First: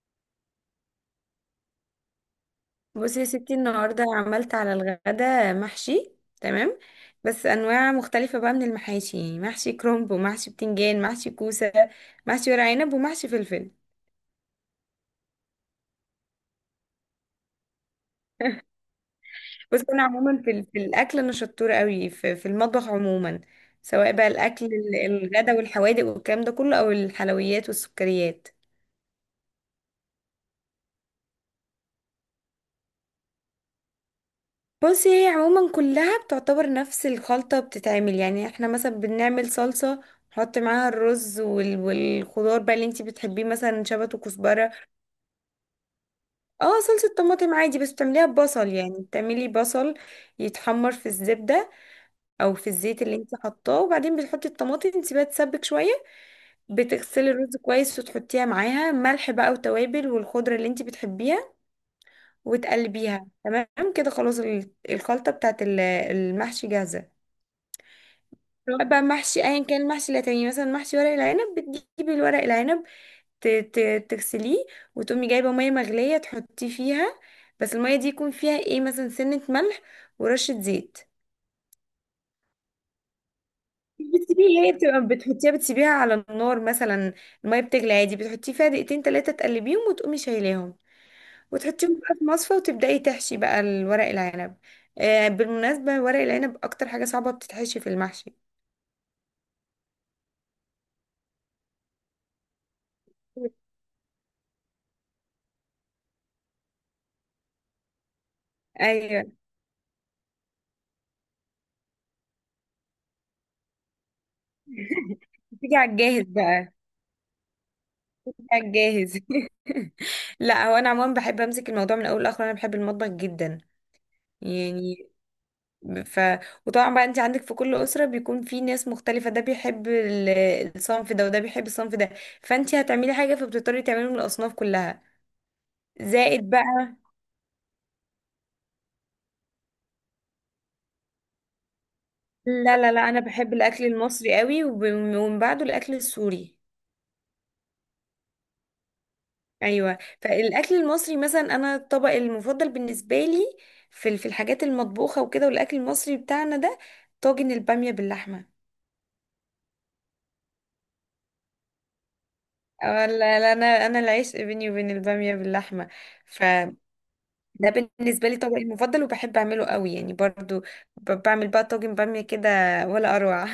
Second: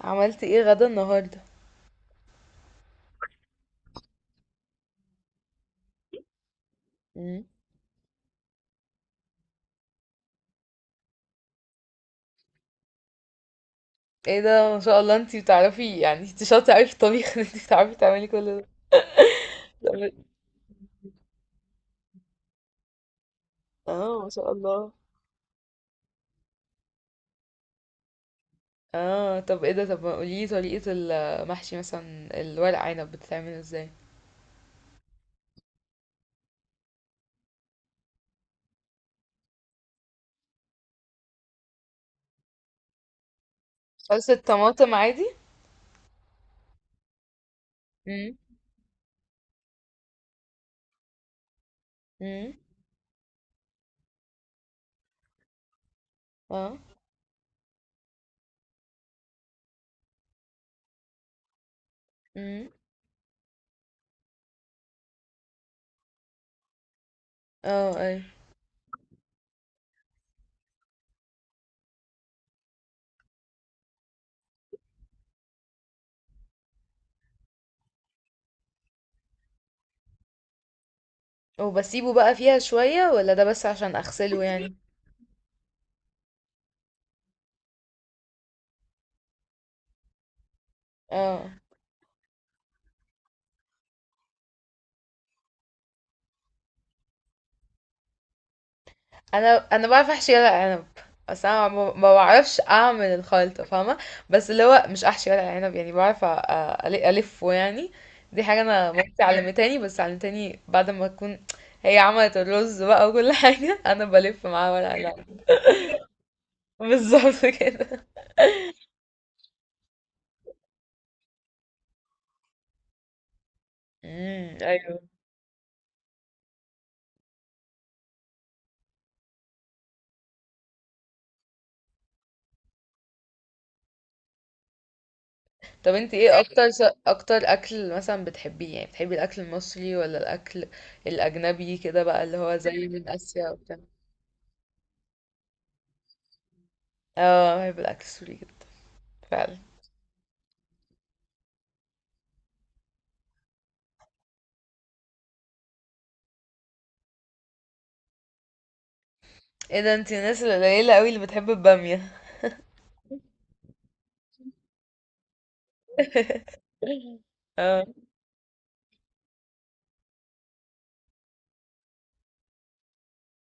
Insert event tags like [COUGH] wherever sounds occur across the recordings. عملتي ايه غدا النهارده؟ بصي يا ستي، النهارده عملت على الغدا محشي. تمام. مم. بس انواع مختلفه بقى من المحاشي، يعني محشي كرنب ومحشي بتنجان، محشي كوسه، محشي ورق عنب ومحشي فلفل. ايه ده، ما شاء الله، انتي بتعرفي، يعني انتي شاطره قوي في الطبيخ. [LAUGHS] ان انتي بتعرفي تعملي كل ده. بس انا طب- عموما في الاكل انا شطوره قوي في المطبخ عموما. سواء اه، بقى ما شاء الاكل الله. الغدا والحوادق والكلام ده كله، او الحلويات والسكريات. اه، طب ايه ده؟ طب ما قوليلي طريقه المحشي، مثلا الورق عنب بتتعمل ازاي؟ بصي هي عموما كلها بتعتبر نفس الخلطة، بتتعمل يعني احنا مثلا بنعمل صلصة، نحط معاها الرز والخضار بقى اللي انتي بتحبيه، مثلا شبت صلصه وكزبرة. طماطم عادي. اه، صلصة طماطم عادي، بس بتعمليها امم. ببصل. يعني بتعملي بصل يتحمر في الزبدة امم. او في الزيت اللي انتي حطاه، وبعدين بتحطي الطماطم تسيبها تسبك شوية. اه. بتغسلي الرز كويس وتحطيها معاها ملح بقى وتوابل والخضرة اللي انتي بتحبيها، امم. وتقلبيها. تمام كده، خلاص الخلطة بتاعت المحشي جاهزة. اه اي. بقى محشي ايا كان المحشي اللي هتعمليه، مثلا محشي ورق العنب، بتجيبي الورق العنب تغسليه، وتقومي جايبه ميه مغليه تحطيه فيها. بس الميه دي يكون فيها ايه، مثلا سنه ملح، ورشه زيت. وبسيبه بقى فيها شويه، ولا ده بس عشان مش اغسله بتسيبيه، هي يعني؟ بتبقى بتحطيها بتسيبيها على النار مثلا، الميه بتغلي عادي بتحطيه فيها دقيقتين تلاتة، تقلبيهم وتقومي شايلاهم، [LAUGHS] اه. وتحطيهم بقى في مصفى، وتبدأي تحشي بقى الورق العنب. آه، بالمناسبة ورق العنب أكتر حاجة صعبة بتتحشي في المحشي. أنا باعرف أحشي ورق عنب، بس أنا ما بعرفش أعمل الخلطة، [LAUGHS] فاهمة؟ بس اللي هو مش أحشي ورق عنب، يعني بعرف ألفه يعني. دي حاجة أنا مامتي أيوة. علمتاني، بس علمتاني بعد ما أكون هي عملت الرز بقى وكل [LAUGHS] حاجة، أنا بلف معاها ورق العنب. بتيجي على الجاهز بقى. بالظبط كده. جاهز. [LAUGHS] لا، هو انا عموما بحب امسك الموضوع من اول لاخر، انا بحب المطبخ جدا امم، أيوه. يعني. ف وطبعا بقى انت عندك في كل اسره بيكون في ناس مختلفه، ده بيحب الصنف ده وده بيحب الصنف ده، فانت هتعملي حاجه فبتضطري تعملي من الاصناف كلها. طب انت ايه زائد اكتر بقى، اكتر اكل مثلا بتحبيه؟ يعني بتحبي الاكل المصري، ولا الاكل الاجنبي كده بقى، اللي هو لا زي لا من لا، انا اسيا بحب وبتاع؟ الاكل المصري قوي، ومن بعده الاكل السوري. اه، بحب الاكل السوري جدا. فعلا. ايوه، فالاكل المصري مثلا، انا الطبق المفضل بالنسبه لي في في الحاجات المطبوخه وكده، والاكل المصري بتاعنا ده، طاجن الباميه باللحمه. ايه ده، انتي الناس القليلة قوي اللي بتحب البامية. اه لا لا، انا العشق بيني وبين الباميه باللحمه، فده [LAUGHS] اه. بالنسبه لي طبقي المفضل، وبحب اعمله قوي يعني. برضو بعمل بقى طاجن باميه كده ولا اروع.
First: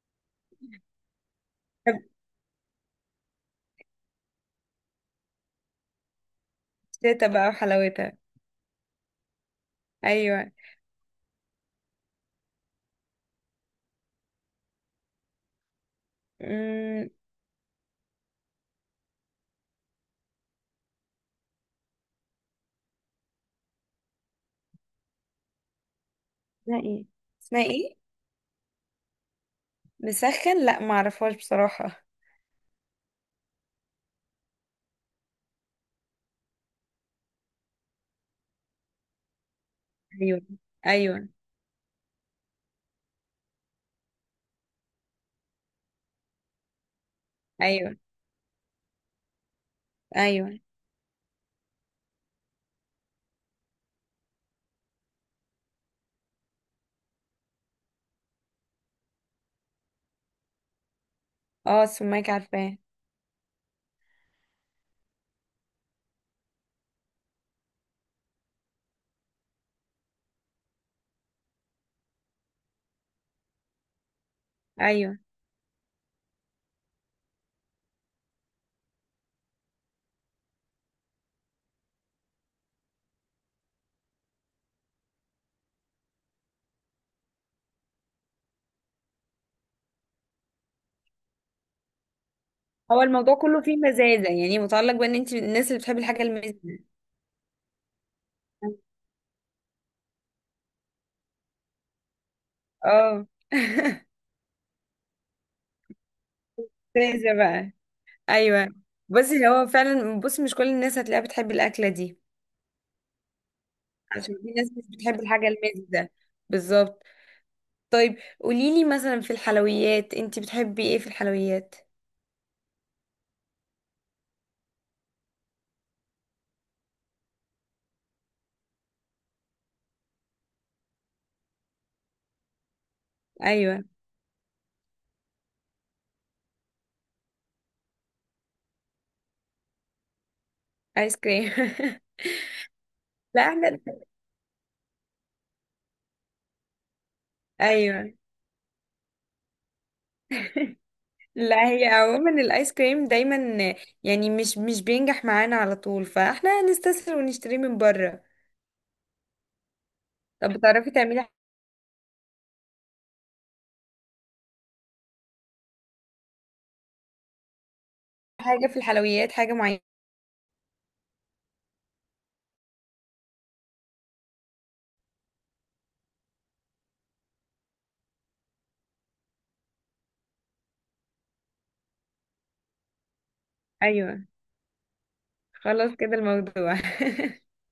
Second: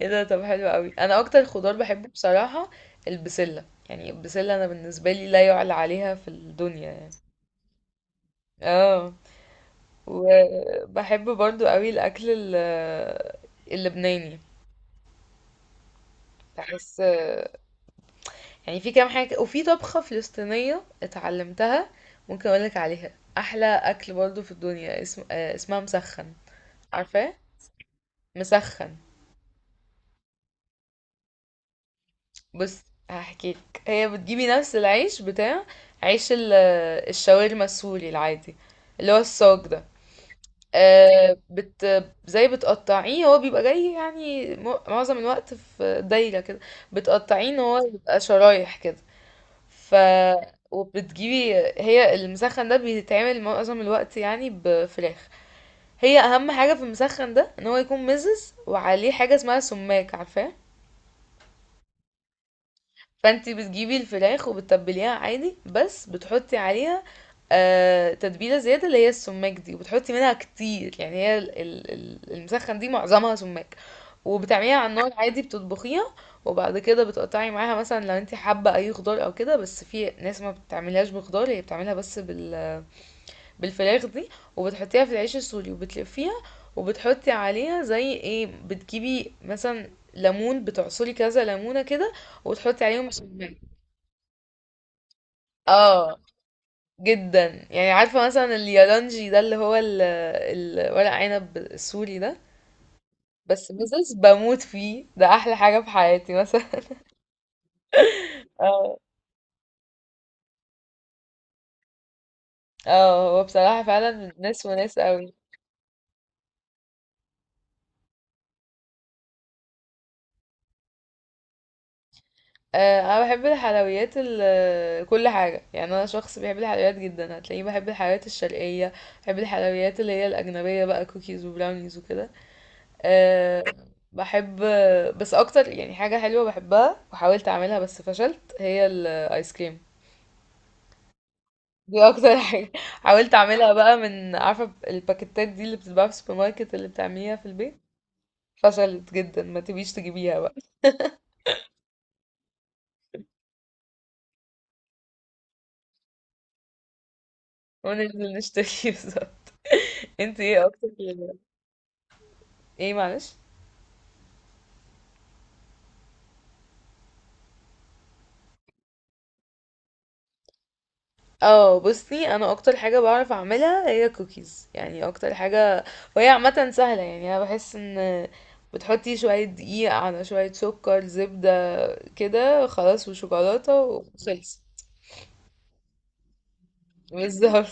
ايه ده، طب حلو قوي. انا اكتر خضار بحبه [LAUGHS] بصراحة البسلة، يعني البسلة انا بالنسبة لي لا يعلى عليها في الدنيا يعني. شتا بقى وحلاوتها. اه. ايوه. وبحب برضو قوي الاكل اللبناني. بحس امم. يعني في كام حاجة، وفي طبخة فلسطينية اتعلمتها ممكن اقولك عليها احلى اكل برضو في الدنيا اسمها مسخن. اسمها ايه؟ عارفاه؟ اسمها ايه؟ مسخن. مسخن؟ لا، ما اعرفهاش بصراحه. بص، هحكيلك. هي بتجيبي نفس العيش بتاع عيش ال- الشاورما السوري العادي، اللي هو الصاج ده. ايوه. ايوه. آه، بت زي بتقطعيه، هو بيبقى جاي يعني معظم الوقت في دايرة كده. بتقطعيه ان هو ايوه. يبقى شرايح كده. ف ايوه. وبتجيبي هي المسخن ده بيتعمل معظم الوقت يعني بفراخ. هي اهم حاجة في المسخن ده ان هو يكون مزز، وعليه حاجة اسمها سماق، عارفاه؟ اه، السماك عارفاه. فانتي بتجيبي الفراخ وبتتبليها عادي، بس بتحطي عليها آه تتبيلة زيادة اللي هي السماق دي، وبتحطي منها كتير. يعني هي المسخن دي معظمها سماق، وبتعمليها على النار ايوه. عادي بتطبخيها. وبعد كده بتقطعي معاها مثلا، لو انتي حابة اي خضار او كده، بس في ناس ما بتعملهاش بخضار، هي بتعملها بس بالفراخ دي، وبتحطيها في العيش السوري وبتلفيها. وبتحطي عليها زي ايه، بتجيبي مثلا ليمون بتعصري كذا ليمونة كده، وتحطي هو عليهم الموضوع سماق. كله فيه مزازه، يعني متعلق بان انت من الناس اللي بتحب اه، الحاجه المزازه. جدا. يعني عارفة مثلا اليالانجي ده، اللي هو ورق عنب السوري ده، اه. بس [LAUGHS] بزز بموت فيه، ده احلى حاجة في حياتي مثلا. مزازه بقى. [LAUGHS] ايوه. اه. بصي هو فعلا، بصي مش كل الناس هتلاقيها بتحب الاكله دي، اه، هو بصراحة فعلا عشان في ناس ناس مش وناس بتحب قوي. الحاجه المزه. بالظبط. طيب قوليلي مثلا في الحلويات، انتي بتحبي ايه في الحلويات؟ انا بحب الحلويات كل حاجة، يعني انا شخص بيحب الحلويات جدا، هتلاقيني بحب الحلويات الشرقية، بحب الحلويات اللي هي الاجنبية بقى، كوكيز وبراونيز وكده. آه ايوه. بحب، بس اكتر يعني حاجة حلوة بحبها وحاولت اعملها بس فشلت هي الايس كريم. ايس كريم. دي اكتر حاجة [LAUGHS] حاولت [LAUGHS] لا اعملها احنا، بقى، من عارفة الباكيتات دي اللي بتتباع في السوبر ماركت، اللي بتعمليها في البيت. ايوه، فشلت جدا، ما تبيش تجيبيها بقى. لا هي عموما الايس كريم دايما يعني مش بينجح معانا على طول، فاحنا هنستسهل ونشتريه من بره. وننزل نشتري [LAUGHS] بصراحة. انت طب ايه اكتر؟ بتعرفي تعملي ايه معلش. حاجه في الحلويات، حاجه معينه؟ اه، بصي، انا اكتر حاجة بعرف اعملها هي كوكيز، يعني اكتر حاجة. وهي عامة سهلة يعني، انا بحس ان بتحطي شوية دقيق على شوية سكر زبدة، كده خلاص، وشوكولاتة ايوه. وخلص. خلاص كده الموضوع. بالظبط.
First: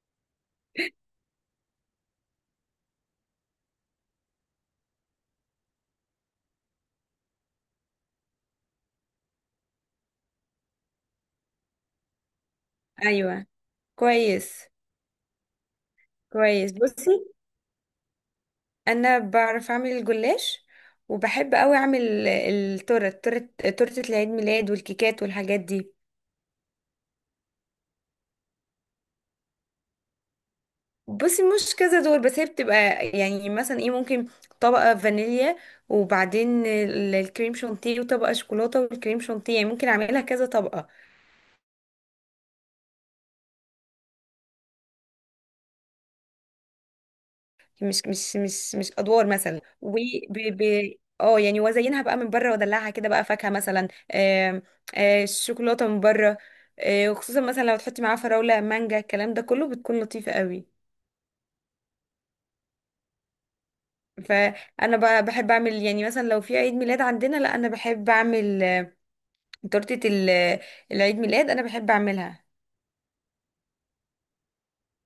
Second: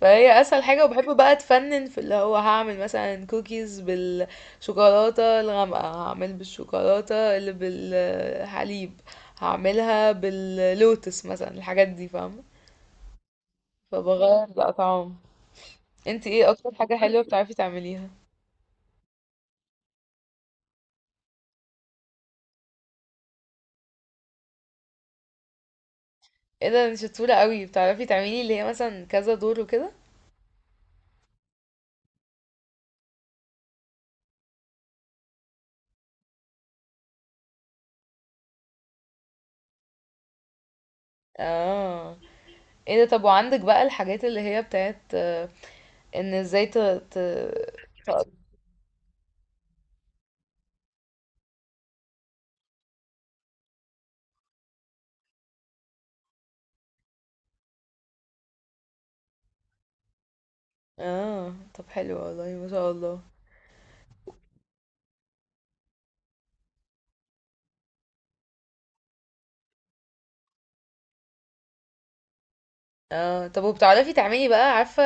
فهي اسهل حاجة، وبحب بقى اتفنن في اللي هو هعمل مثلا كوكيز بالشوكولاتة الغامقة، هعمل بالشوكولاتة اللي بالحليب، هعملها باللوتس مثلا، الحاجات دي فاهمة؟ [LAUGHS] ايوه. فبغير كويس. الاطعام. انت ايه كويس، اكتر حاجة بصي حلوة بتعرفي تعمليها؟ انا بعرف اعمل الجلاش، وبحب قوي اعمل التورت، تورت تورتة العيد ميلاد والكيكات والحاجات دي. ايه ده، انت شطورة قوي، بتعرفي تعملي اللي هي مثلا كذا دور وكده. بصي مش كذا دول، بس هي بتبقى يعني مثلا ايه، ممكن طبقة فانيليا، وبعدين الكريم شانتيه، وطبقة شوكولاتة والكريم شانتيه، يعني ممكن اعملها كذا طبقة. اه، ايه ده. طب وعندك بقى الحاجات اللي هي بتاعت آه، ان ازاي. مش ت- مش مش مش ادوار مثلا، ب ب اه يعني وازينها بقى من بره وادلعها كده بقى، فاكهه مثلا، آم، الشوكولاته من بره. وخصوصا مثلا لو تحطي معاها فراوله، مانجا، الكلام ده كله، بتكون لطيفه قوي. اه، طب حلو والله، ما شاء الله. فانا بقى بحب اعمل يعني مثلا لو في عيد ميلاد عندنا، لا انا بحب اعمل تورته العيد ميلاد، انا بحب اعملها. اه، طب وبتعرفي تعملي بقى، عارفة؟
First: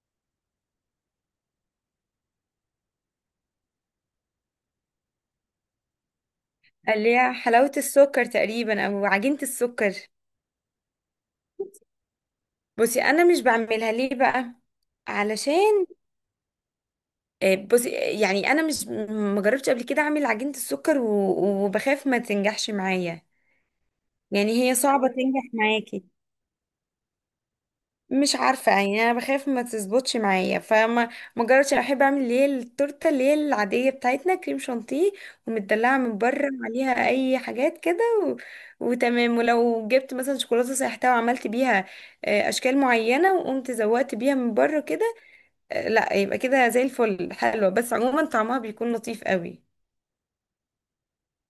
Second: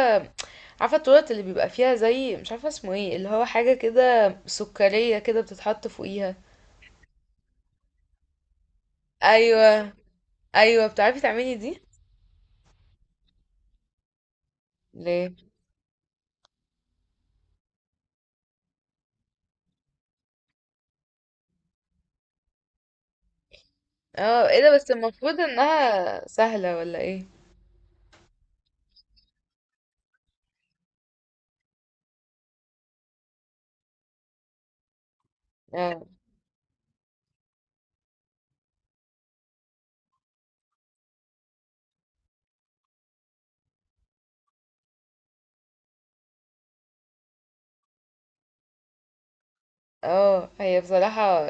عارفة التورت اللي بيبقى فيها زي مش عارفة اسمه ايه، اللي هو حاجة كده سكرية كده بتتحط فوقيها؟ اللي هي حلاوه السكر تقريبا، او عجينه ايوه. السكر. ايوه، بتعرفي تعملي دي؟ بصي انا مش بعملها ليه بقى، ليه؟ علشان بصي يعني انا مش، ما جربتش قبل كده اعمل عجينة السكر وبخاف ما تنجحش معايا. اه، يعني ايه ده، هي بس صعبة المفروض تنجح معاكي، انها سهلة، ولا ايه؟ مش عارفة يعني، انا بخاف ما تظبطش معايا، فما، ما جربتش. أنا بحب اعمل اللي هي التورتة اللي هي العادية بتاعتنا، كريم شانتيه ومدلعة اه. من بره عليها اي حاجات كده، و... وتمام. ولو جبت مثلا شوكولاتة سايحتها وعملت بيها اشكال معينة، وقمت زودت بيها من بره كده، لا يبقى كده زي الفل، حلوة. بس عموما طعمها بيكون لطيف قوي. اه، هي بصراحة.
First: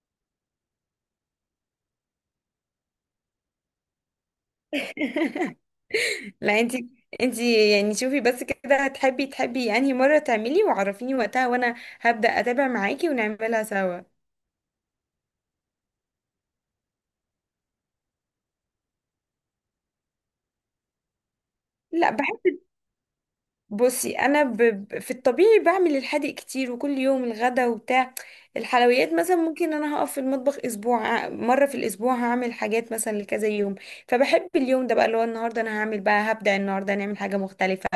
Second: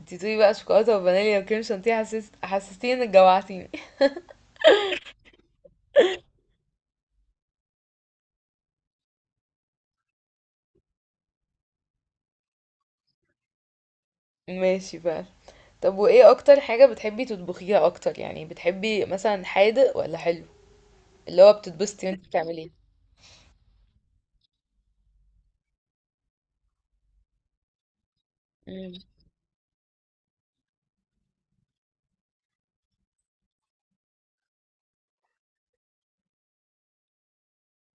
انتي بتقولي بقى شوكولاتة وفانيليا وكريم شانتيه، حسستيني انك جوعتيني. [LAUGHS] لا انت، انت يعني شوفي بس كده، هتحبي تحبي انهي مرة تعملي وعرفيني وقتها، وانا هبدأ اتابع معاكي ونعملها سوا. [LAUGHS] ماشي بقى. طب وايه اكتر حاجة بتحبي تطبخيها اكتر؟ يعني بتحبي مثلا حادق ولا حلو، اللي هو بتتبسطي لا وانتي بحب، بتعمليه؟ بصي انا في الطبيعي بعمل الحادق كتير وكل يوم، الغدا وبتاع. الحلويات مثلا ممكن انا هقف في المطبخ اسبوع، مرة في الاسبوع هعمل حاجات مثلا لكذا يوم. فبحب اليوم ده بقى اللي هو النهارده، انا هعمل بقى، هبدأ النهارده نعمل حاجة مختلفة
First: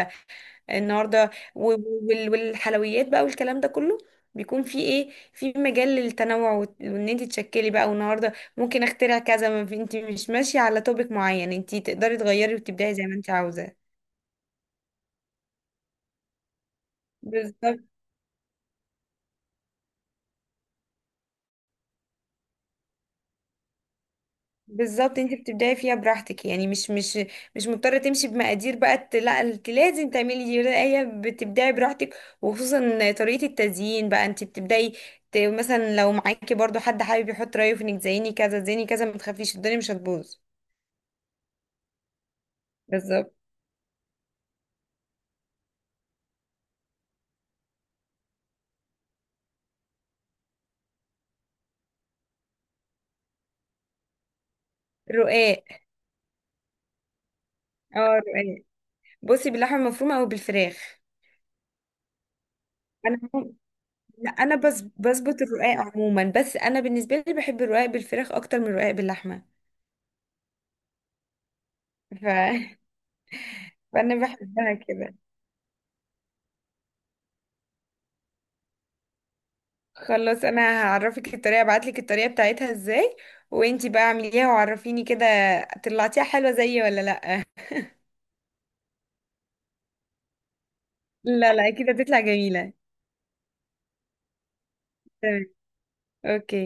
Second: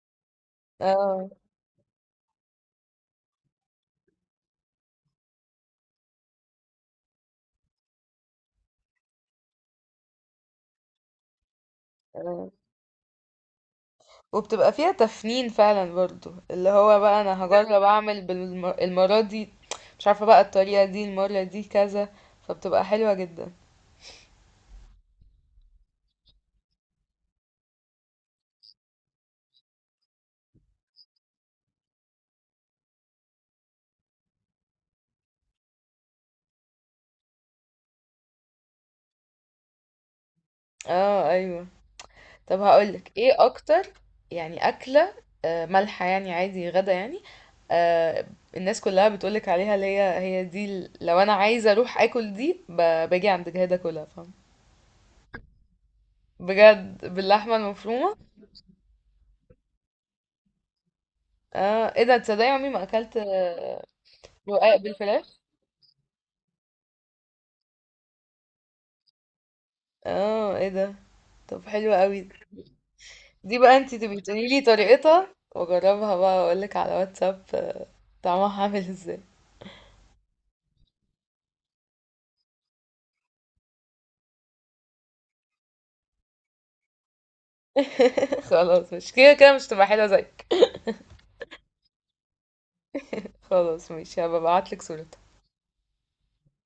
اه. النهارده، والحلويات بقى والكلام ده كله، بيكون في ايه، في مجال للتنوع، وان انت تشكلي بقى. والنهارده ممكن اخترع كذا، ما في، انت مش ماشيه على توبيك معين، انت تقدري اه، تغيري وتبدعي زي ما انت عاوزه. وبتبقى فيها تفنين فعلا، برضو اللي هو بقى انا بالظبط. هجرب اعمل بالمرة دي، مش عارفة بقى الطريقة دي المرة دي كذا، فبتبقى حلوة جدا. بالظبط، انت بتبدعي فيها براحتك، يعني مش مضطره تمشي بمقادير بقى، لا انت لازم تعملي دي، لا، هي بتبدعي براحتك. وخصوصا طريقه التزيين بقى، انت بتبدعي مثلا لو معاكي برضو حد حابب يحط رايه في انك زيني كذا زيني كذا، ما تخافيش، الدنيا مش هتبوظ. اه، ايوه. طب هقولك ايه بالظبط. اكتر يعني اكلة مالحة، يعني عادي غدا يعني. آه، الناس كلها بتقولك عليها اللي هي دي لو انا عايزة اروح اكل دي باجي عند جهادة، كلها فاهم، رقاق. بجد، باللحمة اه، المفرومة. رقاق. بصي باللحمه المفرومه او بالفراخ. اه، ايه ده، تصدقي عمري ما اكلت انا، آه، لا انا رقاق بس بالفراخ. بظبط الرقاق عموما، بس انا بالنسبه لي بحب الرقاق بالفراخ اكتر من الرقاق باللحمه. اه، ايه ده، طب حلو ف... قوي. [LAUGHS] دي بقى انتي فانا تبقي تقولي لي بحبها كده. طريقتها، واجربها بقى واقول لك على واتساب طعمها عامل ازاي. خلاص انا هعرفك الطريقه، ابعتلك الطريقه بتاعتها ازاي، وانتي بقى اعمليها وعرفيني كده، طلعتيها حلوه زيي ولا لا. [LAUGHS] خلاص، مش كده كده مش تبقى حلوه زيك. لا لا، كده بتطلع جميله. خلاص، ماشي، هبقى ابعت لك صورتها. تمام. اوكي.